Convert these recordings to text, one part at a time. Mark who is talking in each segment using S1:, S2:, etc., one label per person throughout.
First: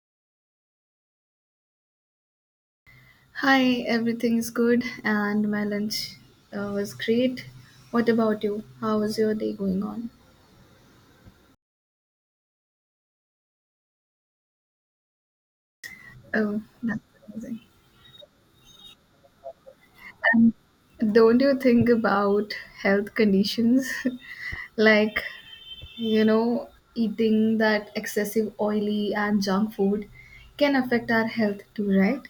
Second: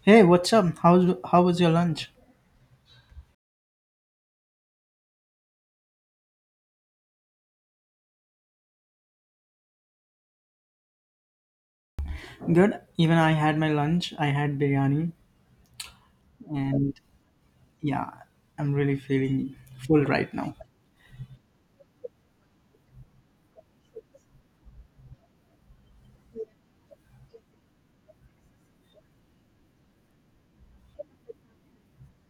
S1: Hey, what's up? How was your lunch?
S2: Hi, everything is good, and my lunch was great. What about you? How is your day going on?
S1: Good. Even I had my lunch. I had biryani,
S2: Oh,
S1: and
S2: that's amazing.
S1: yeah, I'm really feeling full right
S2: And
S1: now.
S2: don't you think about health conditions? Like, you know, eating that excessive oily and junk food can affect our health too, right?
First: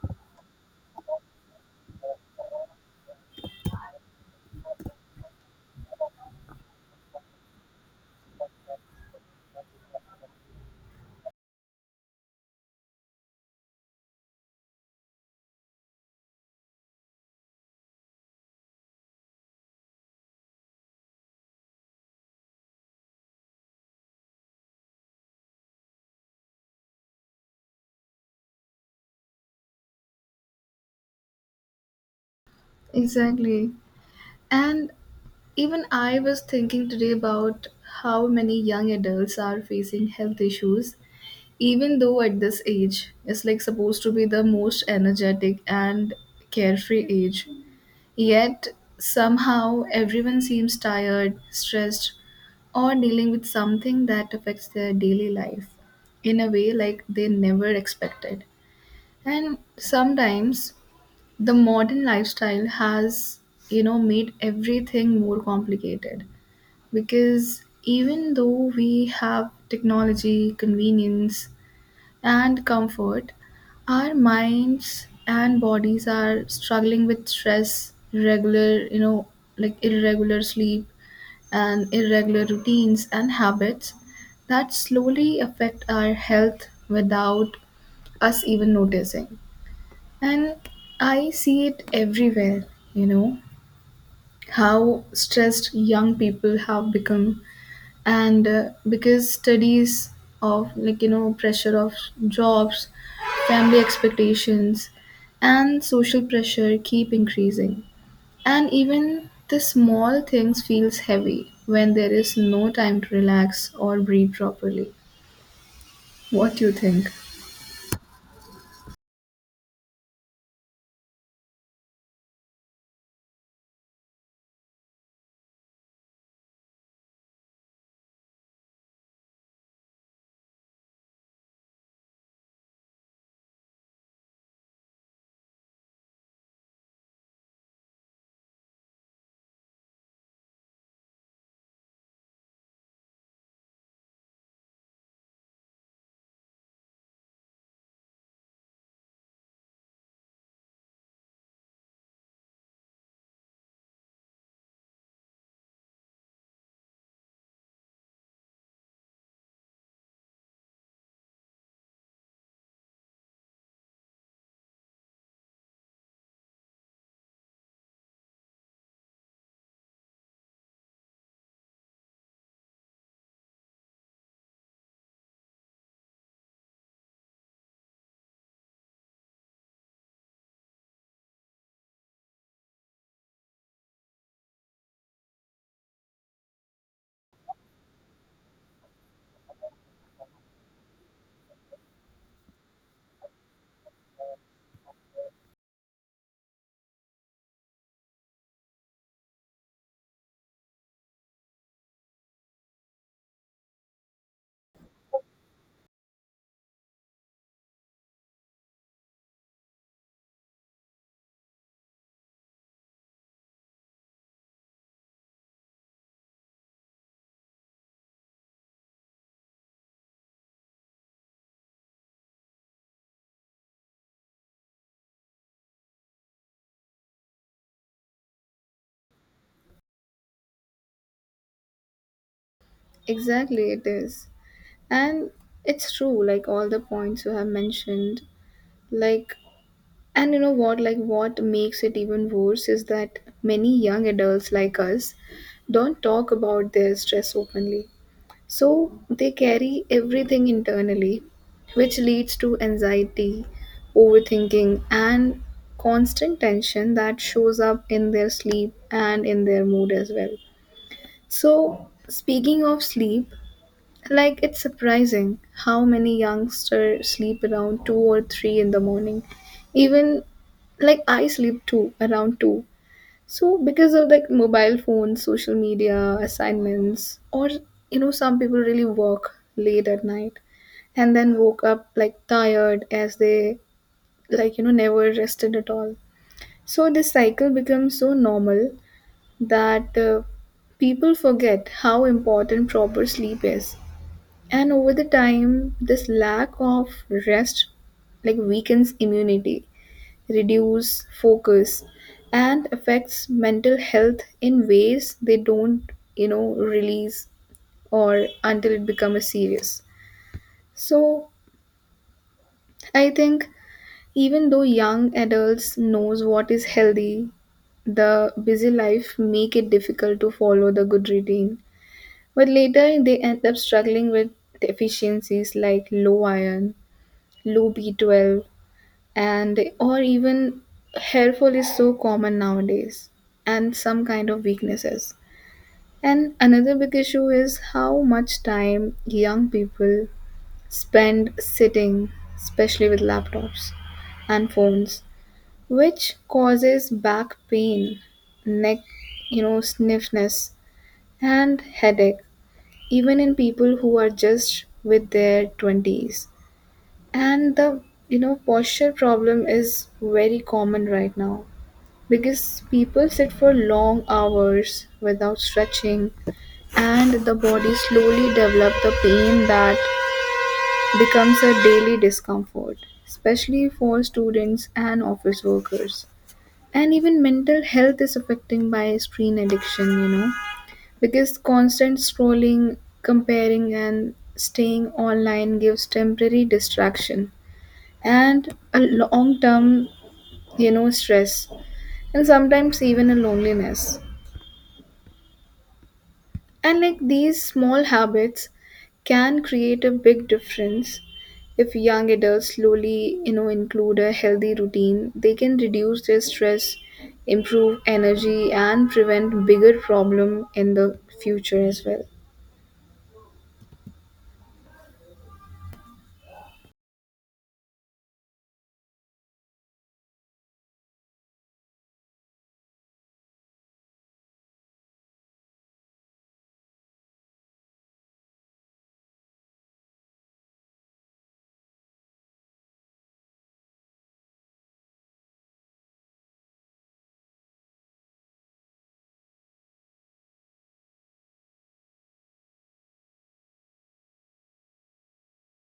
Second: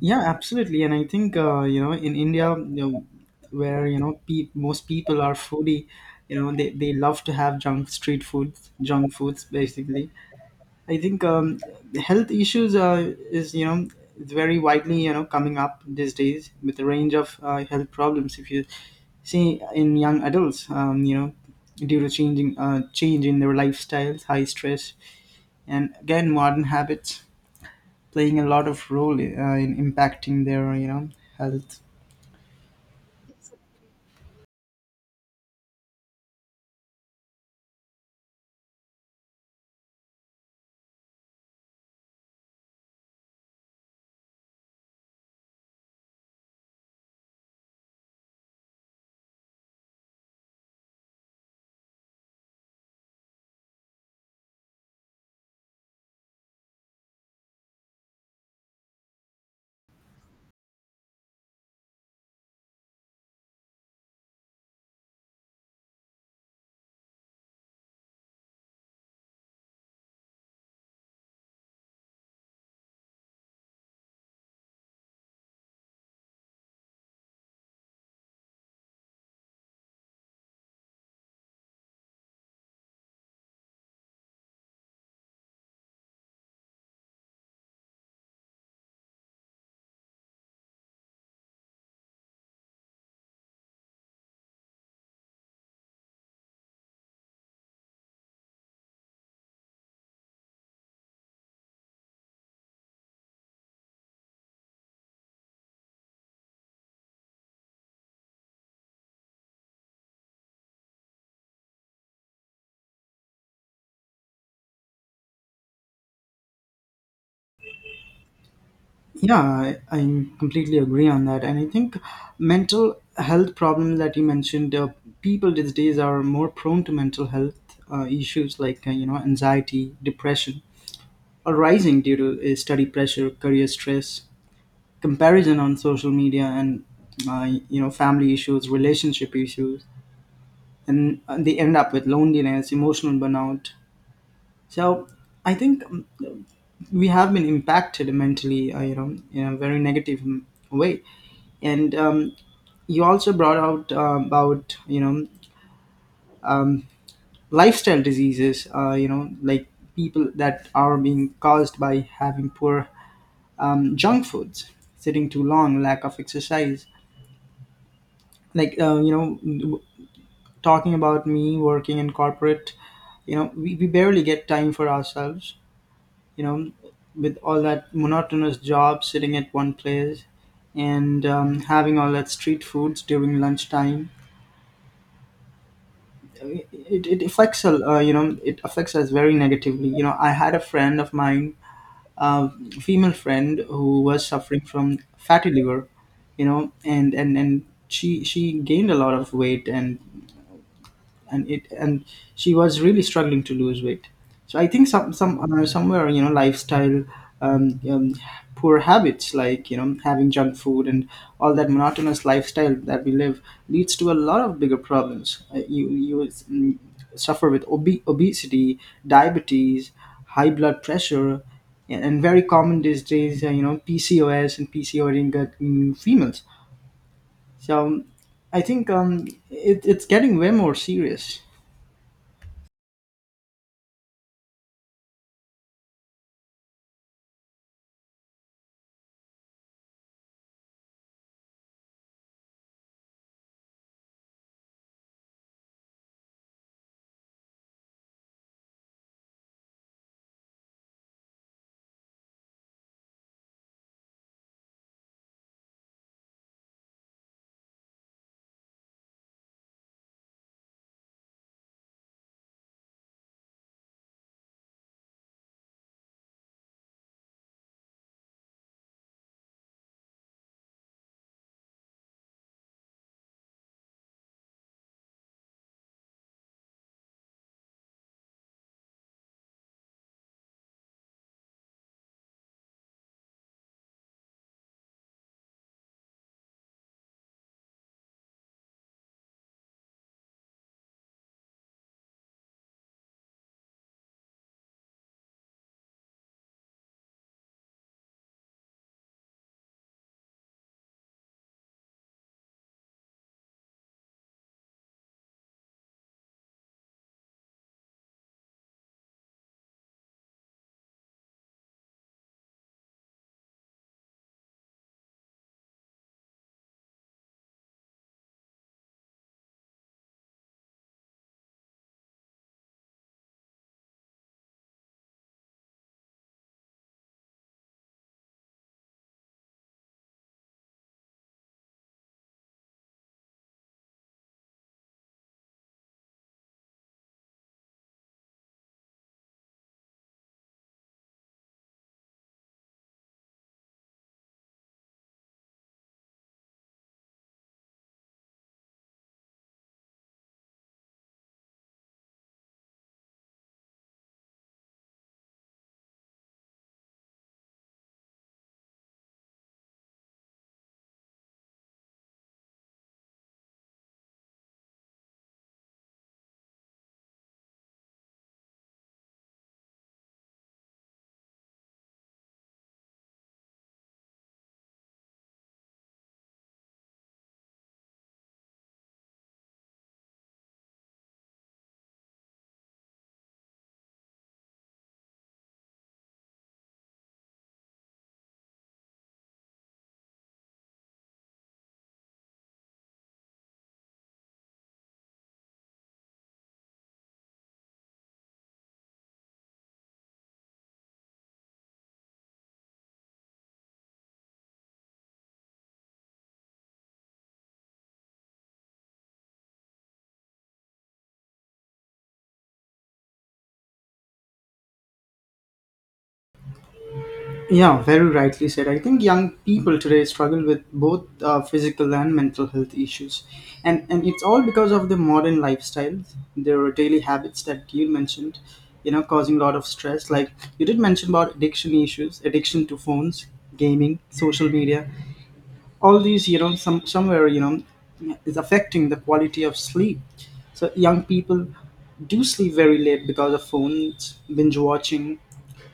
S1: Yeah, absolutely. And I think in India, where most people are foodie, they love to have junk street foods, junk foods basically. I think health issues is very widely coming up these days with a range of health problems. If you see in young adults, due to changing change in their lifestyles, high stress, and again modern habits playing a lot of role in impacting their health.
S2: Exactly. And even I was thinking today about how many young adults are facing health issues, even though at this age it's like supposed to be the most energetic and carefree age. Yet somehow everyone seems tired, stressed, or dealing with something that affects their daily life in a way like they never expected. And sometimes the modern lifestyle has, you know, made everything more complicated, because even though we have technology, convenience, and comfort, our minds and bodies are struggling with stress, regular, you know, like irregular sleep and irregular routines and habits that slowly affect our health without us even noticing. And I see it everywhere, you know, how stressed young people have become. And because studies of, like, you know, pressure of jobs, family expectations, and social pressure keep increasing. And even the small things feels heavy when there is no time to relax or breathe properly. What do you think?
S1: Yeah, I completely agree on that. And I think mental health problem that you mentioned, people these days are more prone to mental health issues like, anxiety, depression are rising due to study pressure, career stress, comparison on social media, and family issues, relationship issues. And they end up with loneliness, emotional burnout. So I think we have been impacted mentally, in a very negative way. And you also brought out about um, lifestyle diseases like people that are being caused by having poor junk foods, sitting too long, lack of exercise. Like, talking about me working in corporate, we barely get time for ourselves, you know with all that monotonous job sitting at one place and having all that street foods during lunchtime, it affects a you know it affects us very negatively. You know, I had a friend of mine, a female friend who was suffering from fatty liver. You know, and she gained a lot of weight, and she was really struggling to lose weight. So I think somewhere you know lifestyle, um, um, poor habits like you know having junk food and all that monotonous lifestyle that we live leads to a lot of bigger problems. Uh, you you mm, suffer with obesity, diabetes, high blood pressure, and very common these days you know PCOS and PCOD in females. So I think it's getting way more serious.
S2: Exactly, it is. And it's true, like all the points you have mentioned, like, and you know what, like what makes it even worse is that many young adults like us don't talk about their stress openly. So they carry everything internally, which leads to anxiety, overthinking, and constant tension that shows up in their sleep and in their mood as well. So, speaking of sleep, like, it's surprising how many youngsters sleep around 2 or 3 in the morning. Even like I sleep too around 2. So, because of like mobile phones, social media, assignments, or you know, some people really work late at night and then woke up like tired as they like you know never rested at all. So, this cycle becomes so normal that people forget how important proper sleep is, and over the time this lack of rest like weakens immunity, reduce focus, and affects mental health in ways they don't you know release, or until it becomes serious. So I think even though young adults knows what is healthy, the busy life make it difficult to follow the good routine, but later they end up struggling with deficiencies like low iron, low B12, and or even hair fall is so common nowadays, and some kind of weaknesses. And another big issue is how much time young people spend sitting, especially with laptops and phones, which causes back pain, neck, you know, stiffness, and headache, even in people who are just with their 20s. And the, you know, posture problem is very common right now, because people sit for long hours without stretching, and the body slowly develop the pain that becomes a daily discomfort, especially for students and office workers. And even mental health is affecting by screen addiction, you know, because constant scrolling, comparing, and staying online gives temporary distraction and a long term, you know, stress, and sometimes even a loneliness. And like these small habits can create a big difference. If young adults slowly, you know, include a healthy routine, they can reduce their stress, improve energy, and prevent bigger problem in the future as well.
S1: Yeah, very rightly said. I think young people today struggle with both physical and mental health issues, and it's all because of the modern lifestyle, their daily habits that you mentioned, you know, causing a lot of stress. Like, you did mention about addiction issues, addiction to phones, gaming, social media, all these, you know, some somewhere, you know, is affecting the quality of sleep. So young people do sleep very late because of phones, binge watching,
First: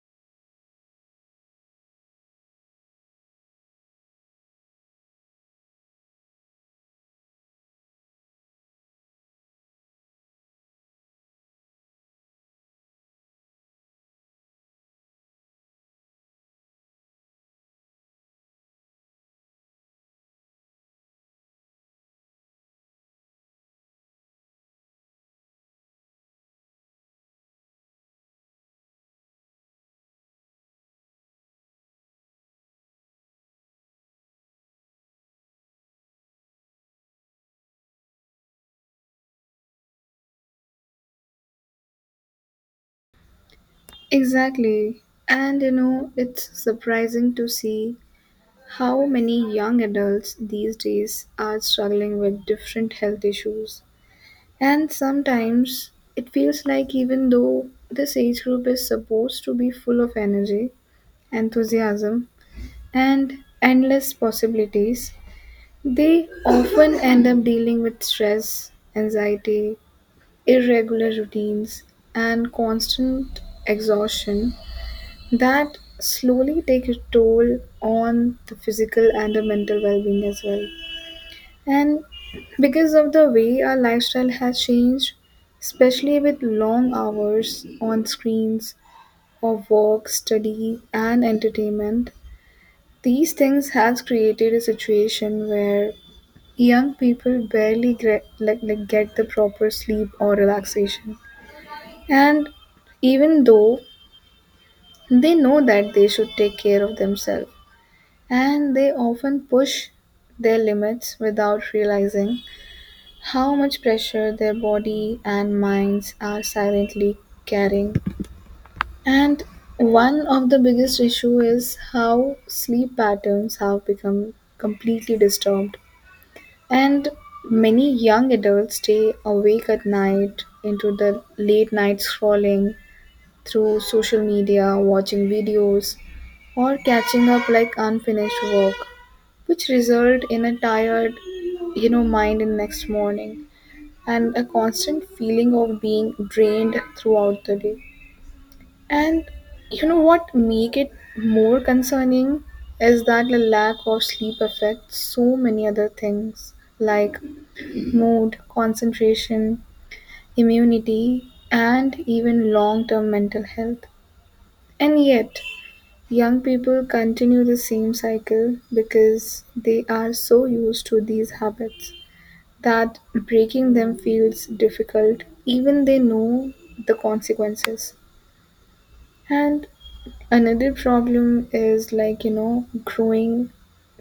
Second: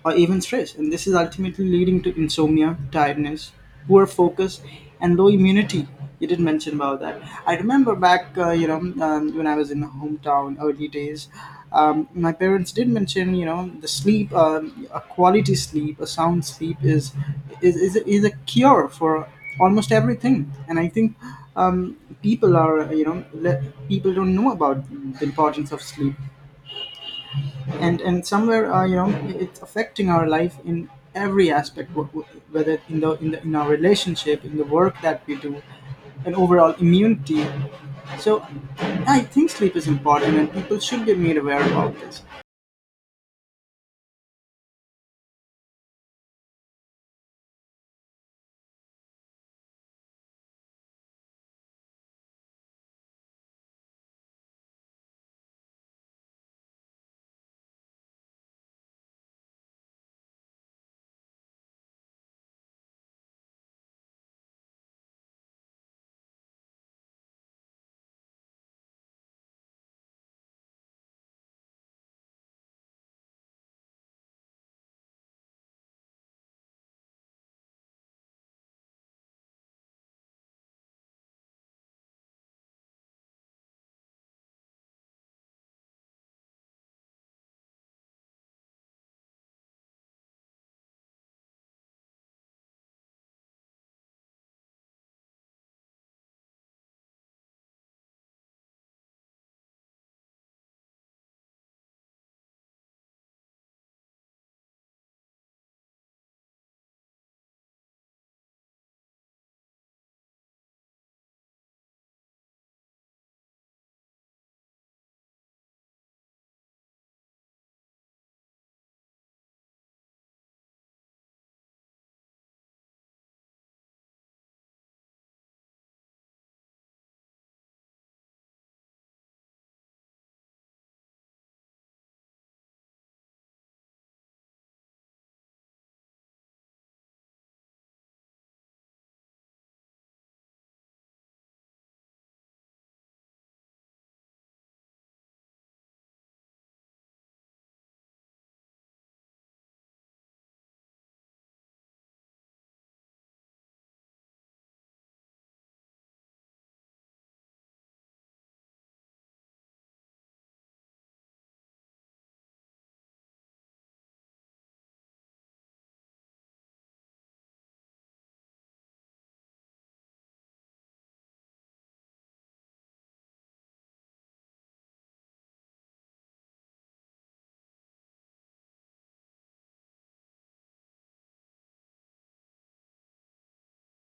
S1: or even stress, and this is ultimately leading to insomnia, tiredness, poor focus, and low immunity. You did mention about that. I remember back, you know, when I was in hometown early days, my parents did mention, you know, the sleep, a quality sleep, a sound sleep is a cure for almost everything. And I think um, people are, you know, people don't know about the importance of sleep. And somewhere you know it's affecting our life in every aspect, whether in the in the in our relationship, in the work that we do, and overall immunity. So I think sleep is important and people should be made aware about this.
S2: Exactly. And you know, it's surprising to see how many young adults these days are struggling with different health issues. And sometimes it feels like even though this age group is supposed to be full of energy, enthusiasm, and endless possibilities, they often end up dealing with stress, anxiety, irregular routines, and constant exhaustion that slowly take a toll on the physical and the mental well-being as well. And because of the way our lifestyle has changed, especially with long hours on screens of work, study, and entertainment, these things has created a situation where young people barely get, like get the proper sleep or relaxation. And even though they know that they should take care of themselves, and they often push their limits without realizing how much pressure their body and minds are silently carrying. And one of the biggest issue is how sleep patterns have become completely disturbed. And many young adults stay awake at night into the late night scrolling through social media, watching videos, or catching up like unfinished work, which result in a tired, you know, mind in next morning and a constant feeling of being drained throughout the day. And you know what make it more concerning is that the lack of sleep affects so many other things like mood, concentration, immunity, and even long-term mental health. And yet, young people continue the same cycle because they are so used to these habits that breaking them feels difficult, even they know the consequences. And another problem is like, you know, growing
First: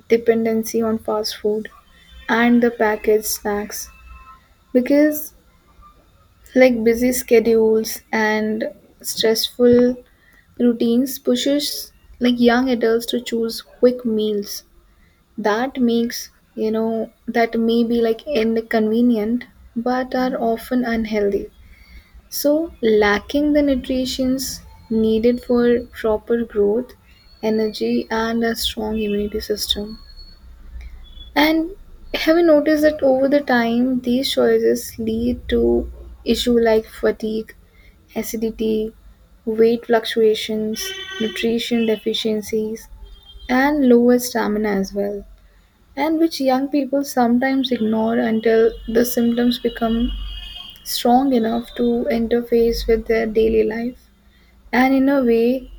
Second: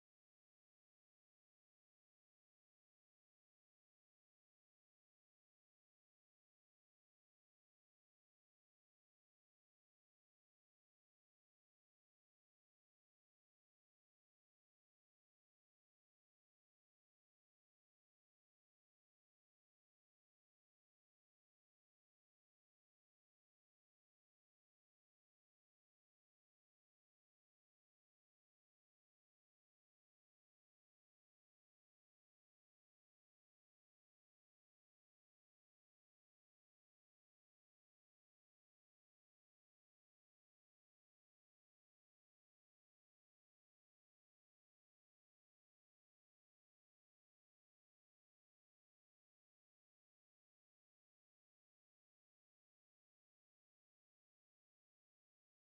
S2: dependency on fast food and the packaged snacks, because like busy schedules and stressful routines pushes like young adults to choose quick meals that makes you know that may be like inconvenient but are often unhealthy, so lacking the nutrients needed for proper growth, energy, and a strong immunity system. And have you noticed that over the time these choices lead to issue like fatigue, acidity, weight fluctuations, nutrition deficiencies, and lower stamina as well, and which young people sometimes ignore until the symptoms become strong enough to interface with their daily life and in a way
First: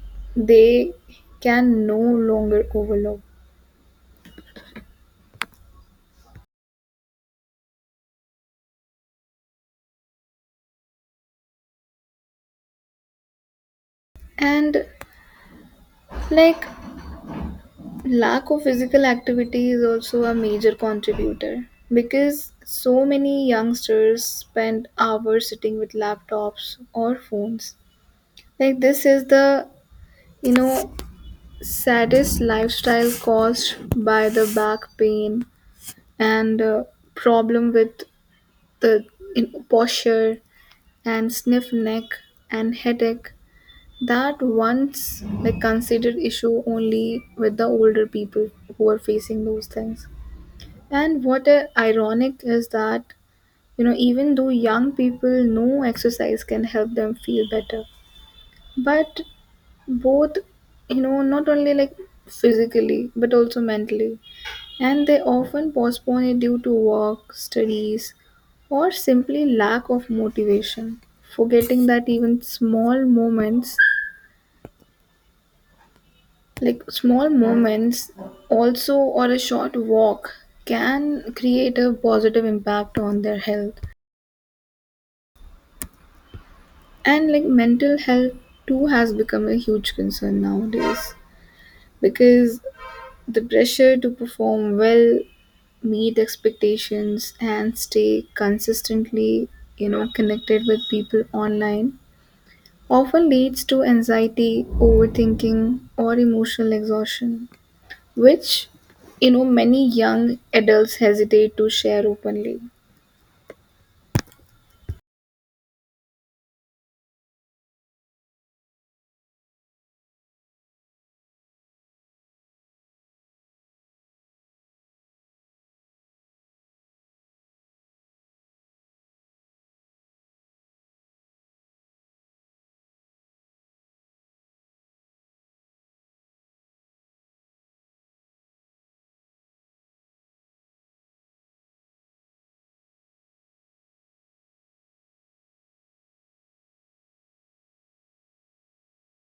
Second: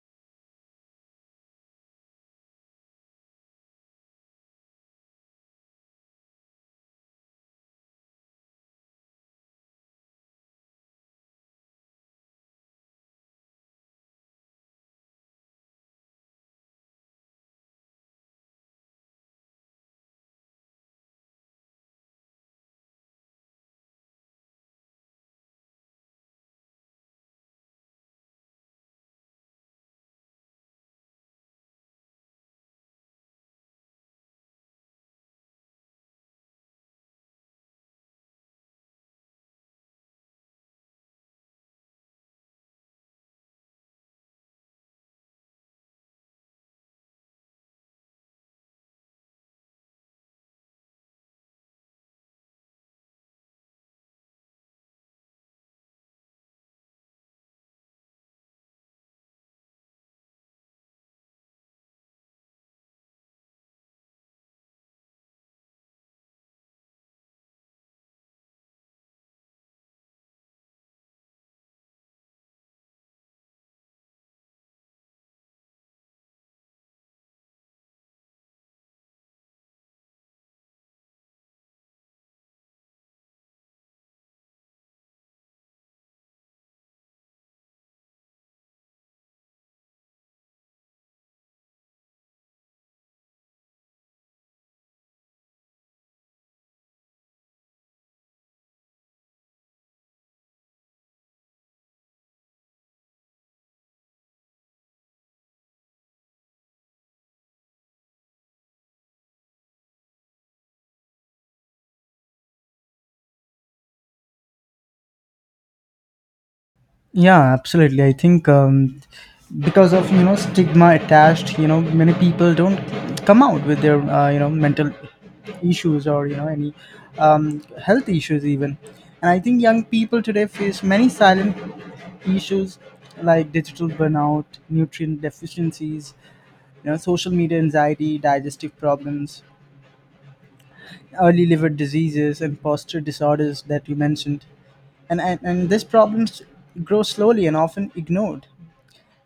S2: they can no longer overlook. And like lack of physical activity is also a major contributor, because so many youngsters spend hours sitting with laptops or phones, like this is the, you know, saddest lifestyle caused by the back pain and problem with the in posture and stiff neck and headache that once like considered issue only with the older people who are facing those things. And what ironic is that, you know, even though young people know exercise can help them feel better, but both, you know, not only like physically but also mentally, and they often postpone it due to work, studies, or simply lack of motivation, forgetting that even small moments, like small moments, also or a short walk, can create a positive impact on their health. And like mental health too has become a huge concern nowadays, because the pressure to perform well, meet expectations, and stay consistently, you know, connected with people online, often leads to anxiety, overthinking, or emotional exhaustion, which, you know, many young adults hesitate to share openly.
S1: Yeah, absolutely. I think because of you know stigma attached, you know many people don't come out with their you know mental issues or you know any um, health issues even. And I think young people today face many silent issues like digital burnout, nutrient deficiencies, you know, social media anxiety, digestive problems, early liver diseases, and posture disorders that you mentioned. And these problems grow slowly and often ignored.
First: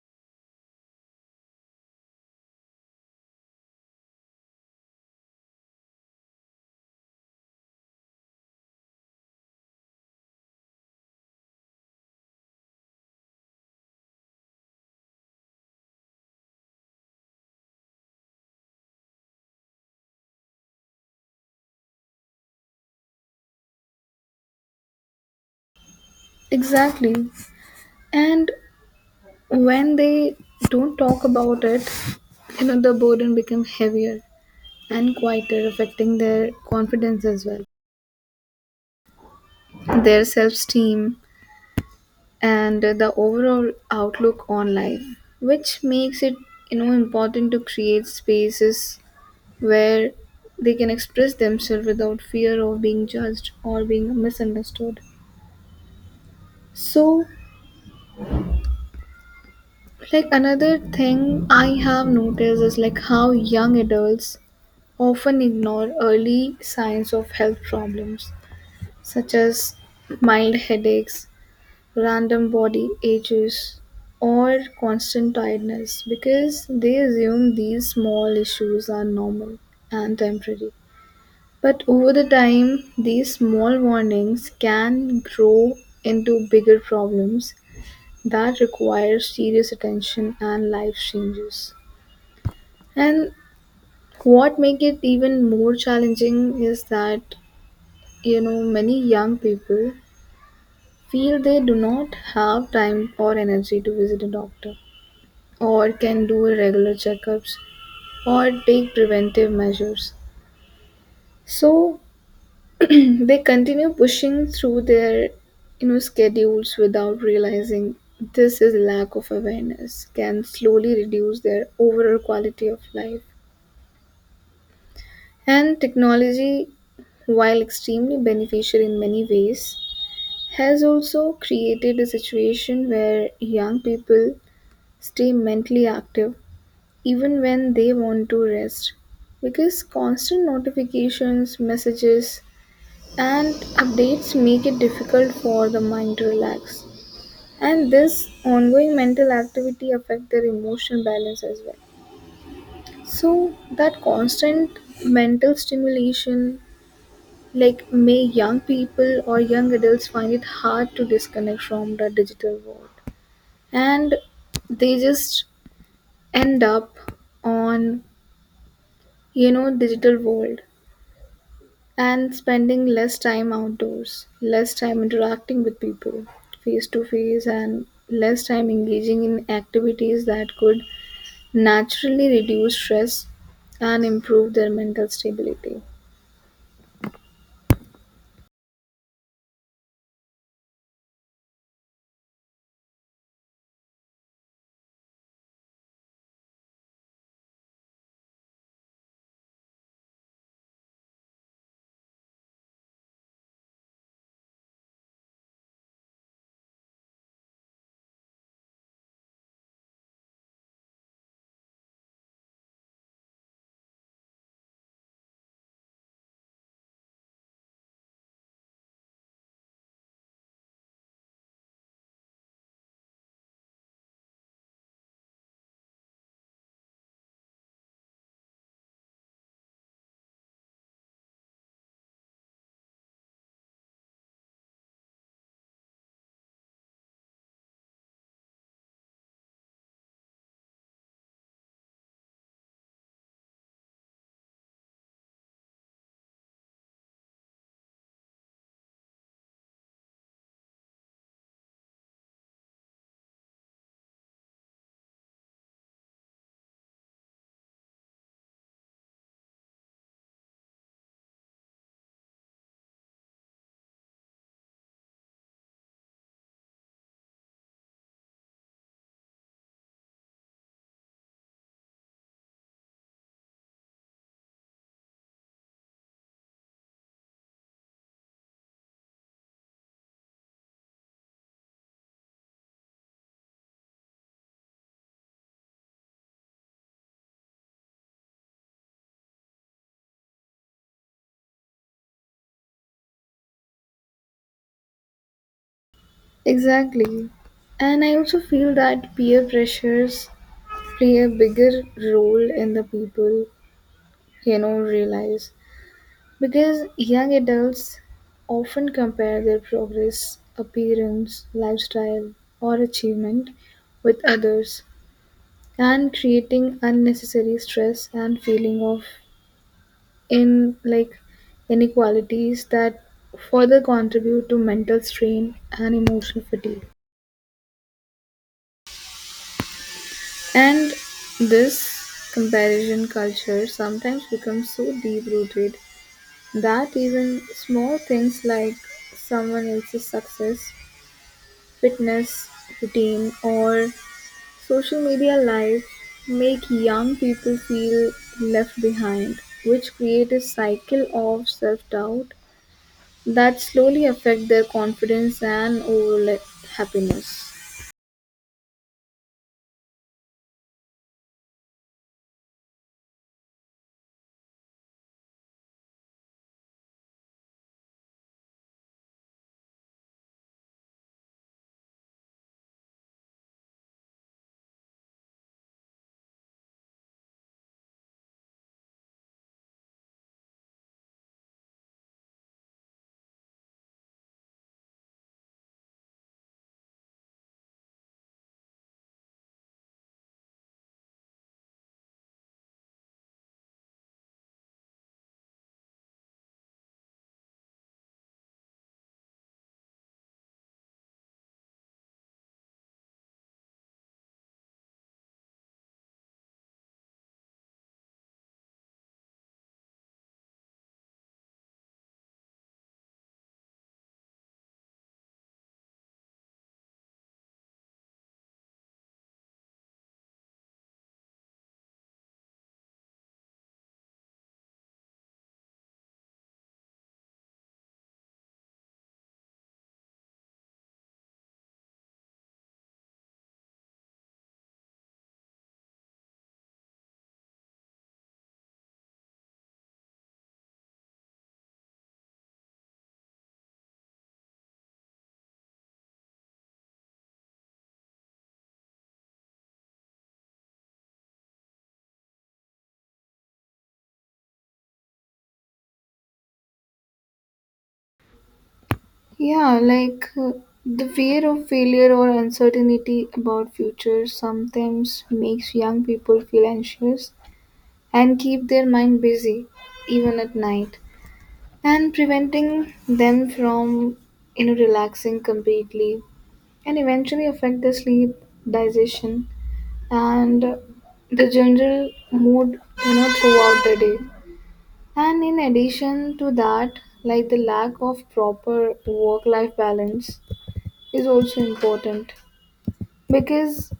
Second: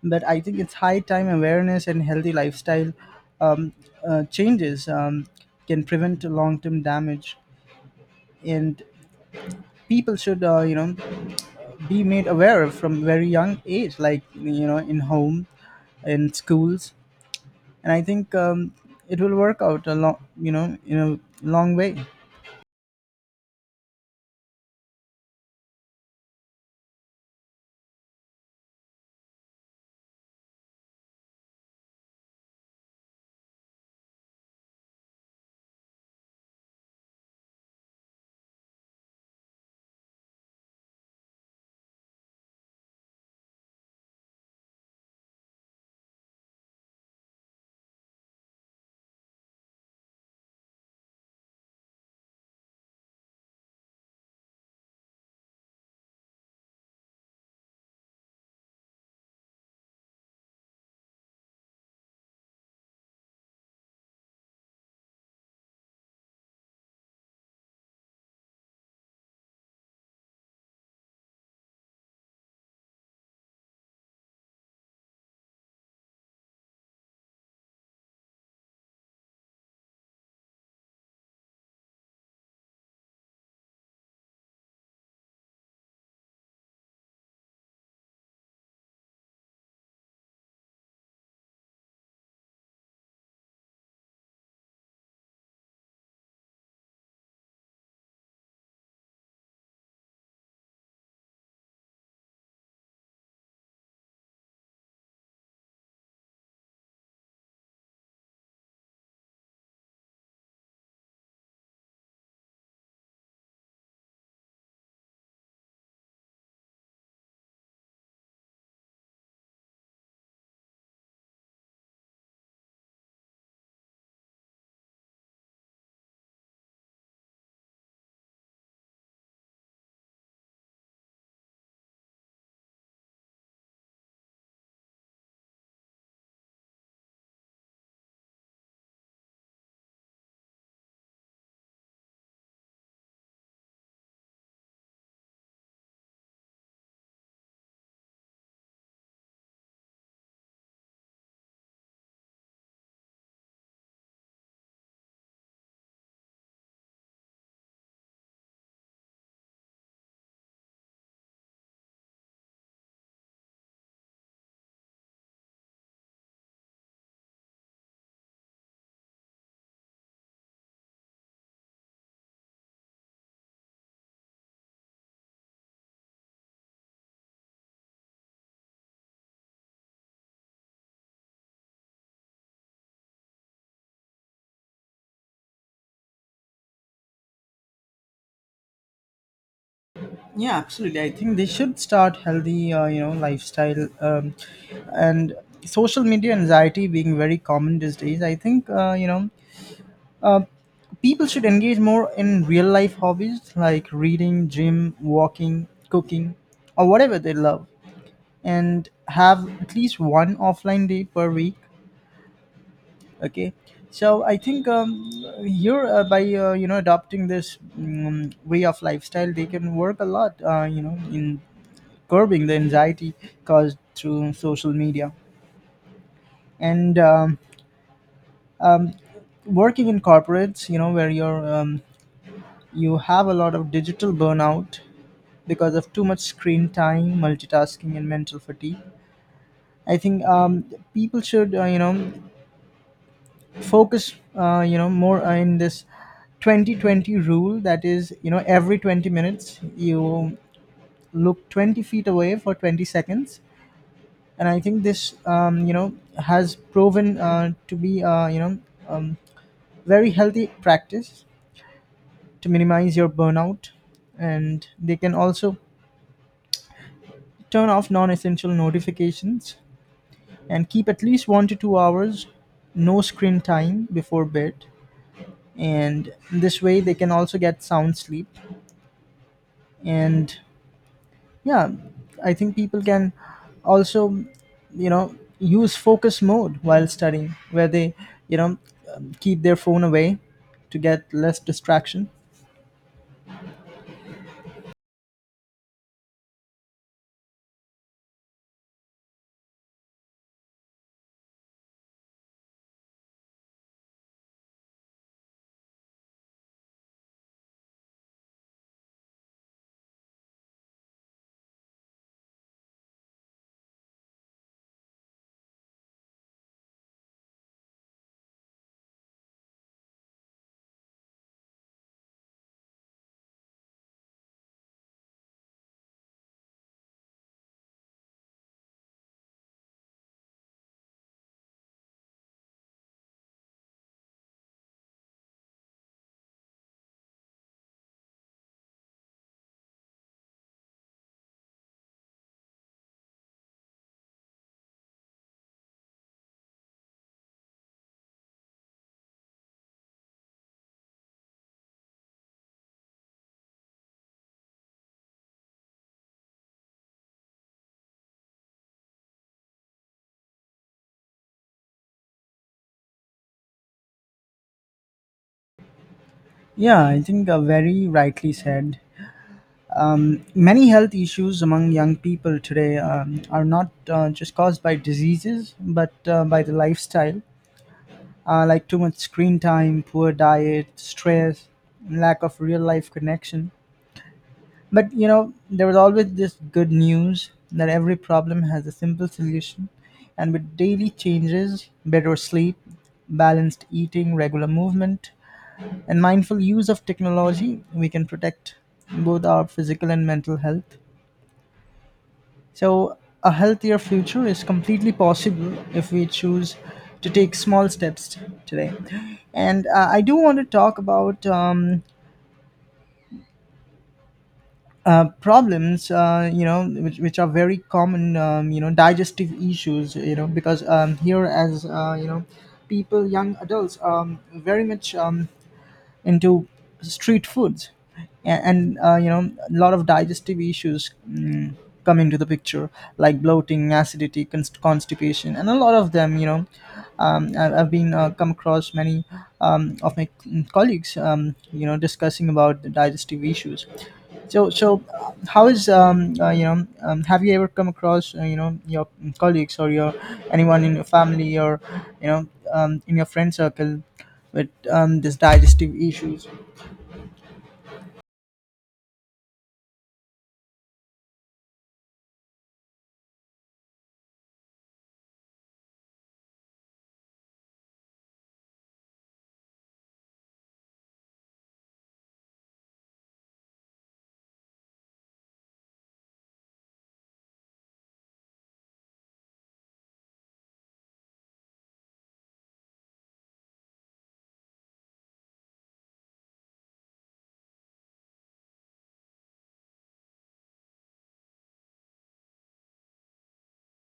S1: But I think it's high time awareness and healthy lifestyle um, changes can prevent long-term damage. And people should, you know, be made aware from very young age, like you know, in home, in schools. And I think it will work out a long, you know, in a long way.
S2: Exactly. And when they don't talk about it, you know, the burden becomes heavier and quieter, affecting their confidence as well, their self-esteem, and the overall outlook on life, which makes it, you know, important to create spaces where they can express themselves without fear of being judged or being misunderstood. So, like another thing I have noticed is like how young adults often ignore early signs of health problems, such as mild headaches, random body aches, or constant tiredness, because they assume these small issues are normal and temporary. But over the time, these small warnings can grow into bigger problems that require serious attention and life changes. And what make it even more challenging is that, you know, many young people feel they do not have time or energy to visit a doctor or can do regular checkups or take preventive measures. So they continue pushing through their, you know, schedules without realizing this is lack of awareness can slowly reduce their overall quality of life. And technology, while extremely beneficial in many ways, has also created a situation where young people stay mentally active even when they want to rest, because constant notifications, messages, and updates make it difficult for the mind to relax. And this ongoing mental activity affect their emotional balance as well. So that constant mental stimulation, like may young people or young adults find it hard to disconnect from the digital world, and they just end up on, you know, digital world, and spending less time outdoors, less time interacting with people face to face, and less time engaging in activities that could naturally reduce stress and improve their mental stability.
S1: Yeah, absolutely. I think they should start healthy, you know, lifestyle, and social media anxiety being very common these days. I think you know uh, people should engage more in real life hobbies like reading, gym, walking, cooking, or whatever they love, and have at least one offline day per week. Okay, so I think here, by you know adopting this way of lifestyle, they can work a lot you know in curbing the anxiety caused through social media. And working in corporates, you know where you're you have a lot of digital burnout because of too much screen time, multitasking and mental fatigue, I think people should you know focus you know more in this 20-20 rule, that is, you know, every 20 minutes you look 20 feet away for 20 seconds. And I think this you know has proven to be you know um, very healthy practice to minimize your burnout. And they can also turn off non-essential notifications and keep at least 1 to 2 hours no screen time before bed, and this way they can also get sound sleep. And yeah, I think people can also, you know, use focus mode while studying, where they, you know, keep their phone away to get less distraction.
S2: Exactly. And I also feel that peer pressures play a bigger role in the people, you know, realize. Because young adults often compare their progress, appearance, lifestyle, or achievement with others and creating unnecessary stress and feeling of in like inequalities that further contribute to mental strain and emotional fatigue. And this comparison culture sometimes becomes so deep rooted that even small things like someone else's success, fitness routine, or social media life make young people feel left behind, which create a cycle of self-doubt that slowly affect their confidence and overall happiness.
S1: Yeah, I think very rightly said. Many health issues among young people today are not just caused by diseases but by the lifestyle, like too much screen time, poor diet, stress, lack of real life connection. But you know, there was always this good news that every problem has a simple solution. And with daily changes, better sleep, balanced eating, regular movement, and mindful use of technology, we can protect both our physical and mental health. So, a healthier future is completely possible if we choose to take small steps today. And I do want to talk about problems, you know, which are very common, you know digestive issues. You know, because here as you know, people, young adults very much into street foods. A- and You know, a lot of digestive issues come into the picture, like bloating, acidity, constipation, and a lot of them, you know, I've been come across many of my colleagues, you know, discussing about the digestive issues. So, how is have you ever come across, you know, your colleagues or your anyone in your family or you know in your friend circle with this digestive issues?
S2: Yeah, like the fear of failure or uncertainty about future sometimes makes young people feel anxious and keep their mind busy even at night, and preventing them from, you know, relaxing completely and eventually affect the sleep, digestion, and the general mood, you know, throughout the day. And in addition to that, like the lack of proper work life balance is also important, because,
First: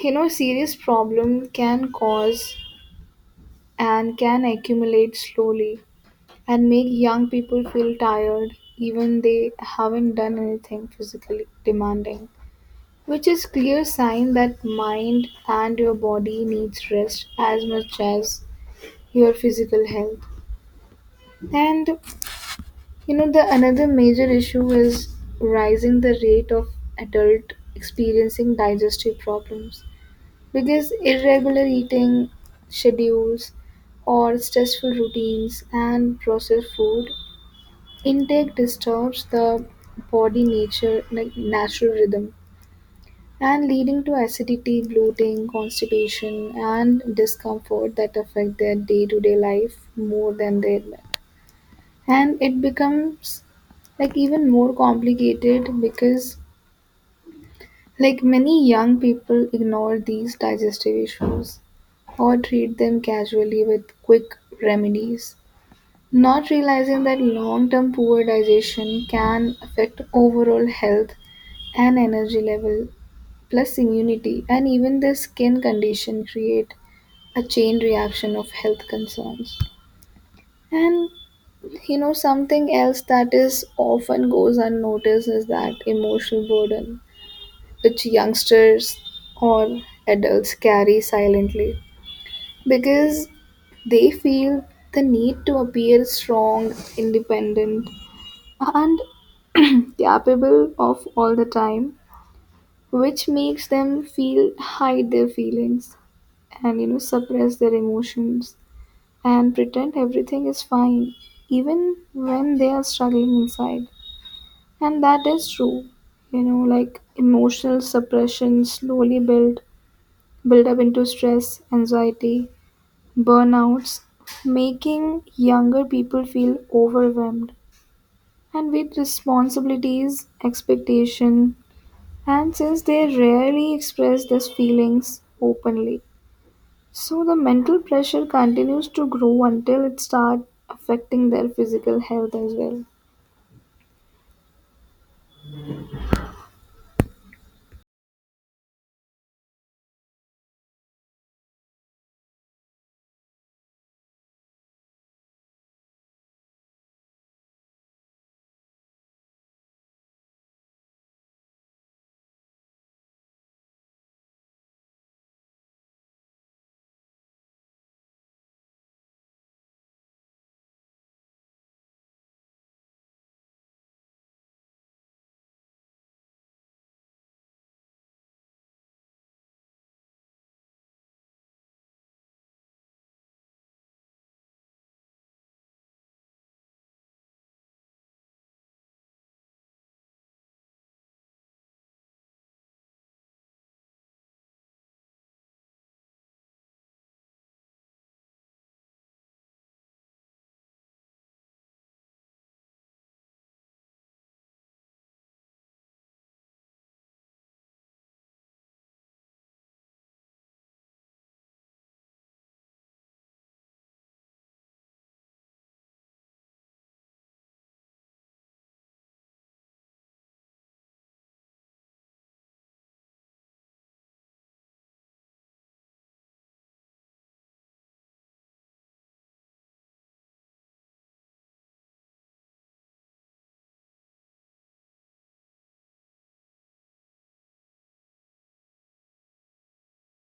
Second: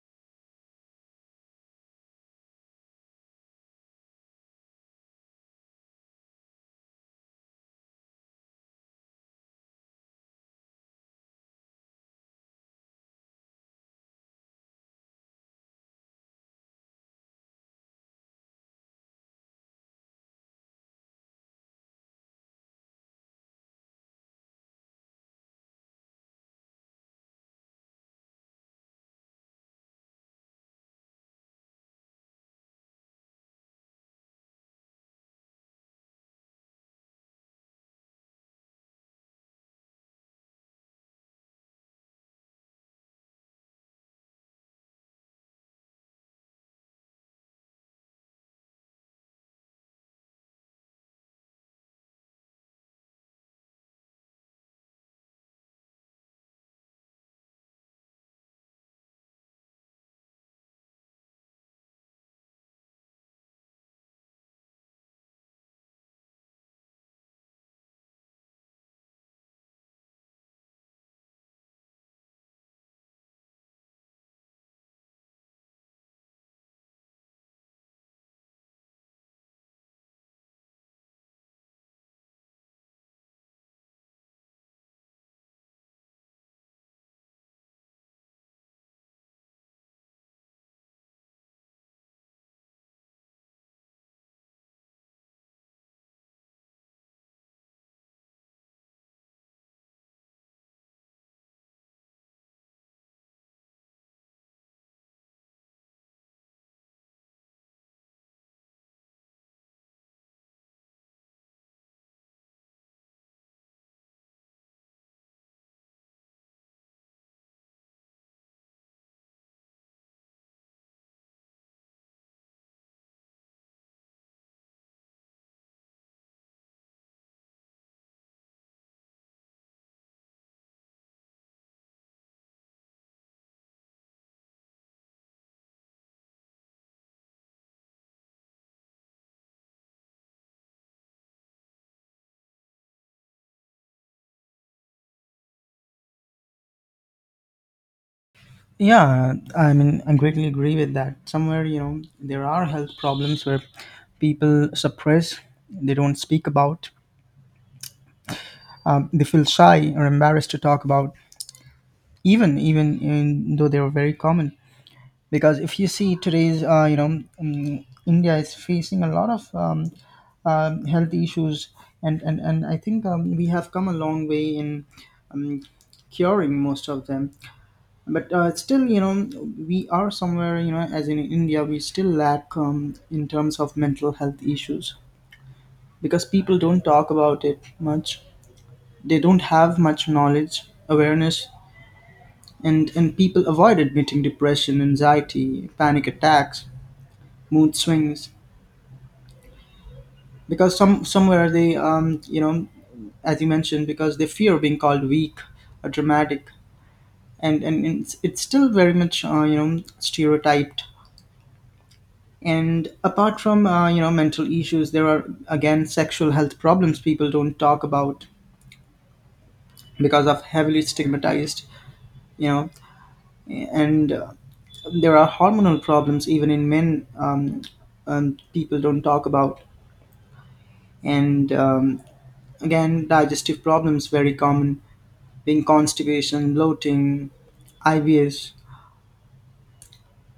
S2: you know, serious problem can cause and can accumulate slowly and make young people feel tired even they haven't done anything physically demanding, which is clear sign that mind and your body needs rest as much as your physical health. And you know the another major issue is rising the rate of adult experiencing digestive problems, because irregular eating schedules or stressful routines and processed food intake disturbs the body nature like natural rhythm and leading to acidity, bloating, constipation, and discomfort that affect their day-to-day life more than they admit. And it becomes like even more complicated because like many young people ignore these digestive issues or treat them casually with quick remedies, not realizing that long term poor digestion can affect overall health and energy level plus immunity and even their skin condition create a chain reaction of health concerns. And you know something else that is often goes unnoticed is that emotional burden which youngsters or adults carry silently, because they feel the need to appear strong, independent, and capable of all the time, which makes them feel hide their feelings and, you know, suppress their emotions and pretend everything is fine even when they are struggling inside. And that is true, you know, like emotional suppression slowly build up into stress, anxiety, burnouts, making younger people feel overwhelmed and with responsibilities, expectation. And since they rarely express these feelings openly, so the mental pressure continues to grow until it starts affecting their physical health as well.
S1: Yeah, I mean, I greatly agree with that. Somewhere, you know, there are health problems where people suppress, they don't speak about, they feel shy or embarrassed to talk about, even in, though they are very common. Because if you see today's, you know, India is facing a lot of health issues. And I think we have come a long way in um, curing most of them. But still, you know, we are somewhere, you know, as in India we still lack in terms of mental health issues, because people don't talk about it much, they don't have much knowledge, awareness. And people avoid admitting depression, anxiety, panic attacks, mood swings, because some somewhere they, you know, as you mentioned, because they fear being called weak or dramatic. And it's still very much you know stereotyped. And apart from you know mental issues, there are again sexual health problems people don't talk about because of heavily stigmatized, you know. And there are hormonal problems even in men, people don't talk about. And again digestive problems very common, being constipation, bloating, IBS.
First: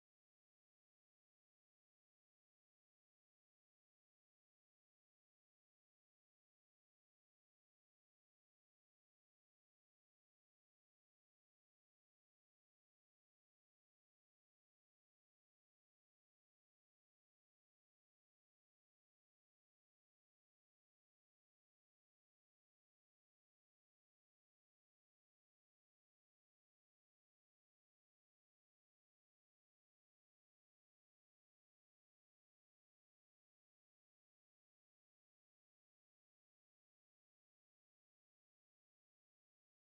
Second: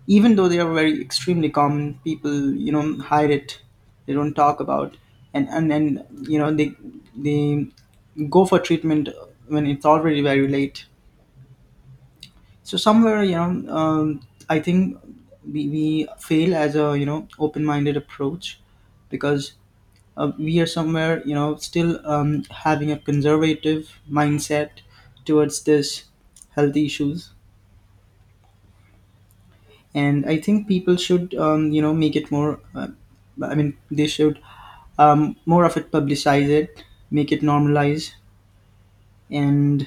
S1: Even though they are very extremely common, people you know hide it. They don't talk about. And you know they go for treatment when it's already very late. So somewhere, you know, I think we fail as a you know open-minded approach, because we are somewhere, you know, still having a conservative mindset towards this health issues. And I think people should you know make it more, I mean they should more of it, publicize it, make it normalize, and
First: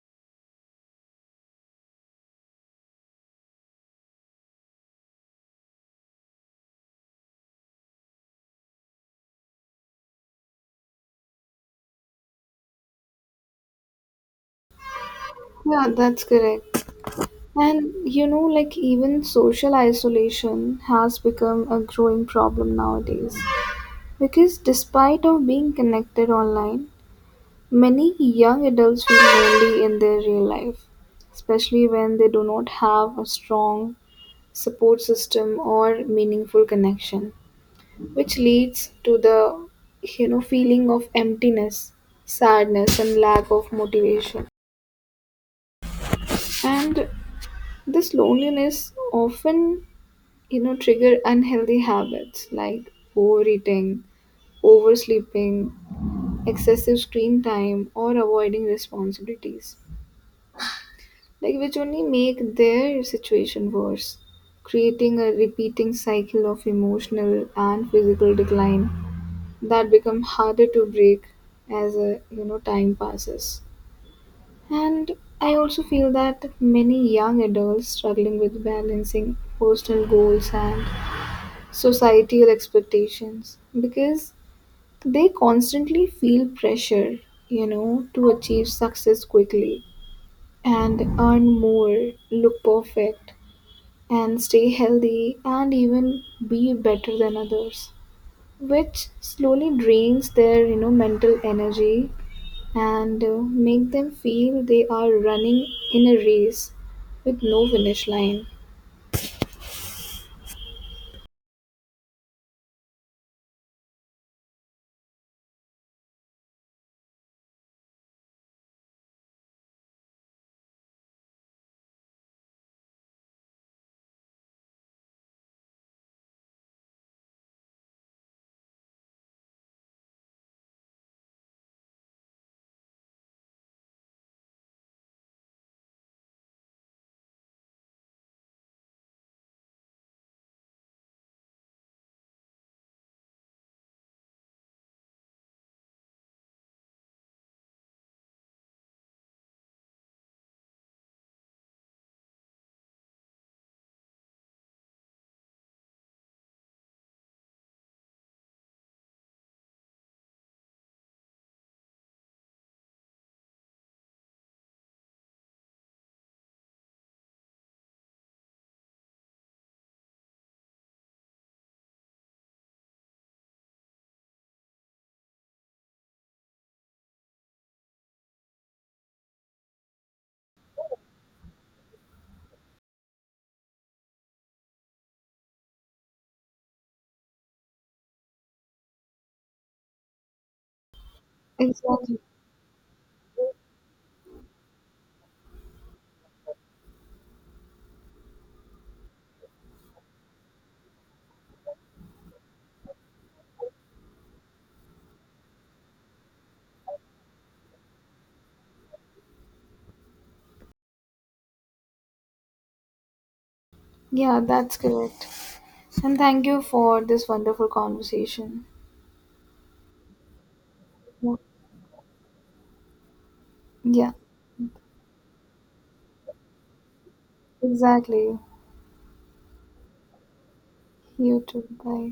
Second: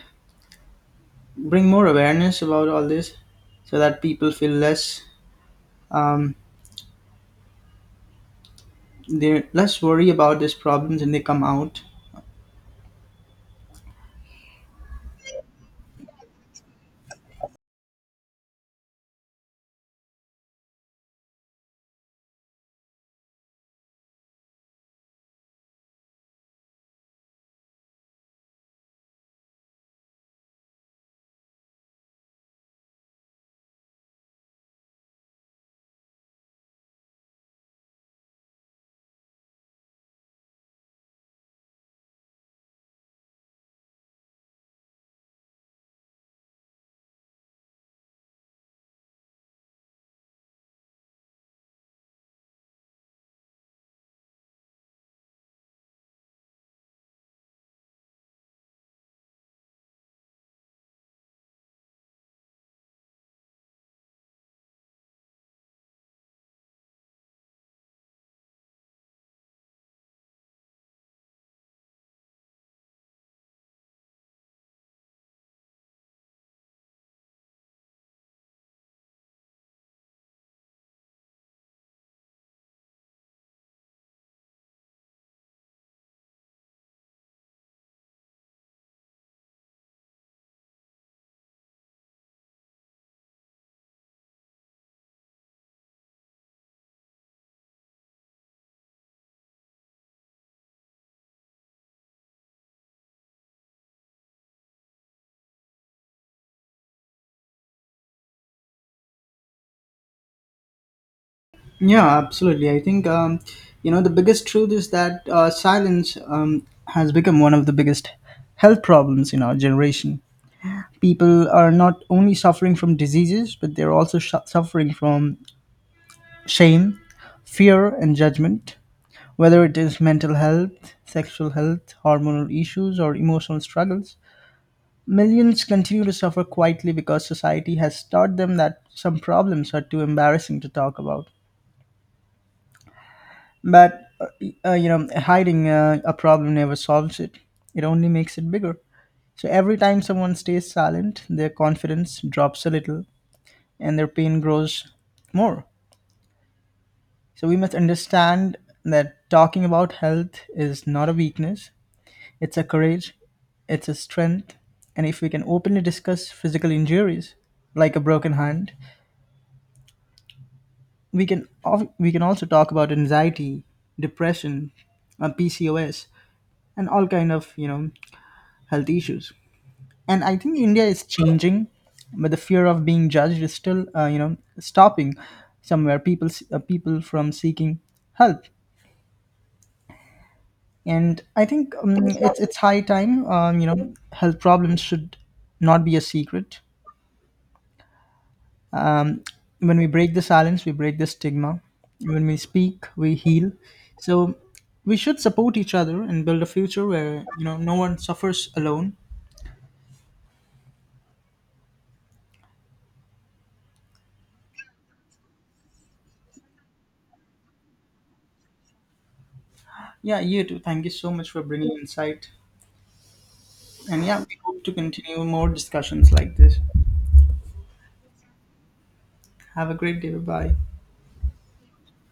S1: bring more awareness about all this, so that people feel less um, they're less worry about these problems and they come out.
S2: Yeah, that's correct. And you know, like even social isolation has become a growing problem nowadays, because despite of being connected online, many young adults feel lonely in their real life, especially when they do not have a strong support system or meaningful connection, which leads to the, you know, feeling of emptiness, sadness, and lack of motivation. And this loneliness often, you know, trigger unhealthy habits like overeating, oversleeping, excessive screen time, or avoiding responsibilities, like which only make their situation worse, creating a repeating cycle of emotional and physical decline that become harder to break as a, you know, time passes. And I also feel that many young adults struggling with balancing personal goals and societal expectations, because they constantly feel pressure, you know, to achieve success quickly and earn more, look perfect, and stay healthy and even be better than others, which slowly drains their, you know, mental energy and make them feel they are running in a race with no finish line.
S1: Yeah, absolutely. I think you know the biggest truth is that silence has become one of the biggest health problems in our generation. People are not only suffering from diseases but they're also suffering from shame, fear, and judgment, whether it is mental health, sexual health, hormonal issues, or emotional struggles. Millions continue to suffer quietly because society has taught them that some problems are too embarrassing to talk about. But, you know, hiding a problem never solves it, it only makes it bigger. So every time someone stays silent, their confidence drops a little and their pain grows more. So we must understand that talking about health is not a weakness, it's a courage, it's a strength. And if we can openly discuss physical injuries like a broken hand, we can also talk about anxiety, depression, PCOS, and all kind of you know health issues. And I think India is changing, but the fear of being judged is still you know stopping somewhere people from seeking help. And I think
S2: Exactly.
S1: it's high time you know health problems should not be a secret. um, when we break the silence we break the stigma, when we speak we heal. So we should support each other and build a future where you know no one suffers alone.
S2: Yeah, that's correct, and thank you for this wonderful conversation.
S1: Yeah, you too, thank you so much
S2: Yeah,
S1: for bringing insight. And
S2: yeah.
S1: yeah, we hope to continue more discussions like this.
S2: Exactly.
S1: Have a great day. Bye.
S2: You too, bye.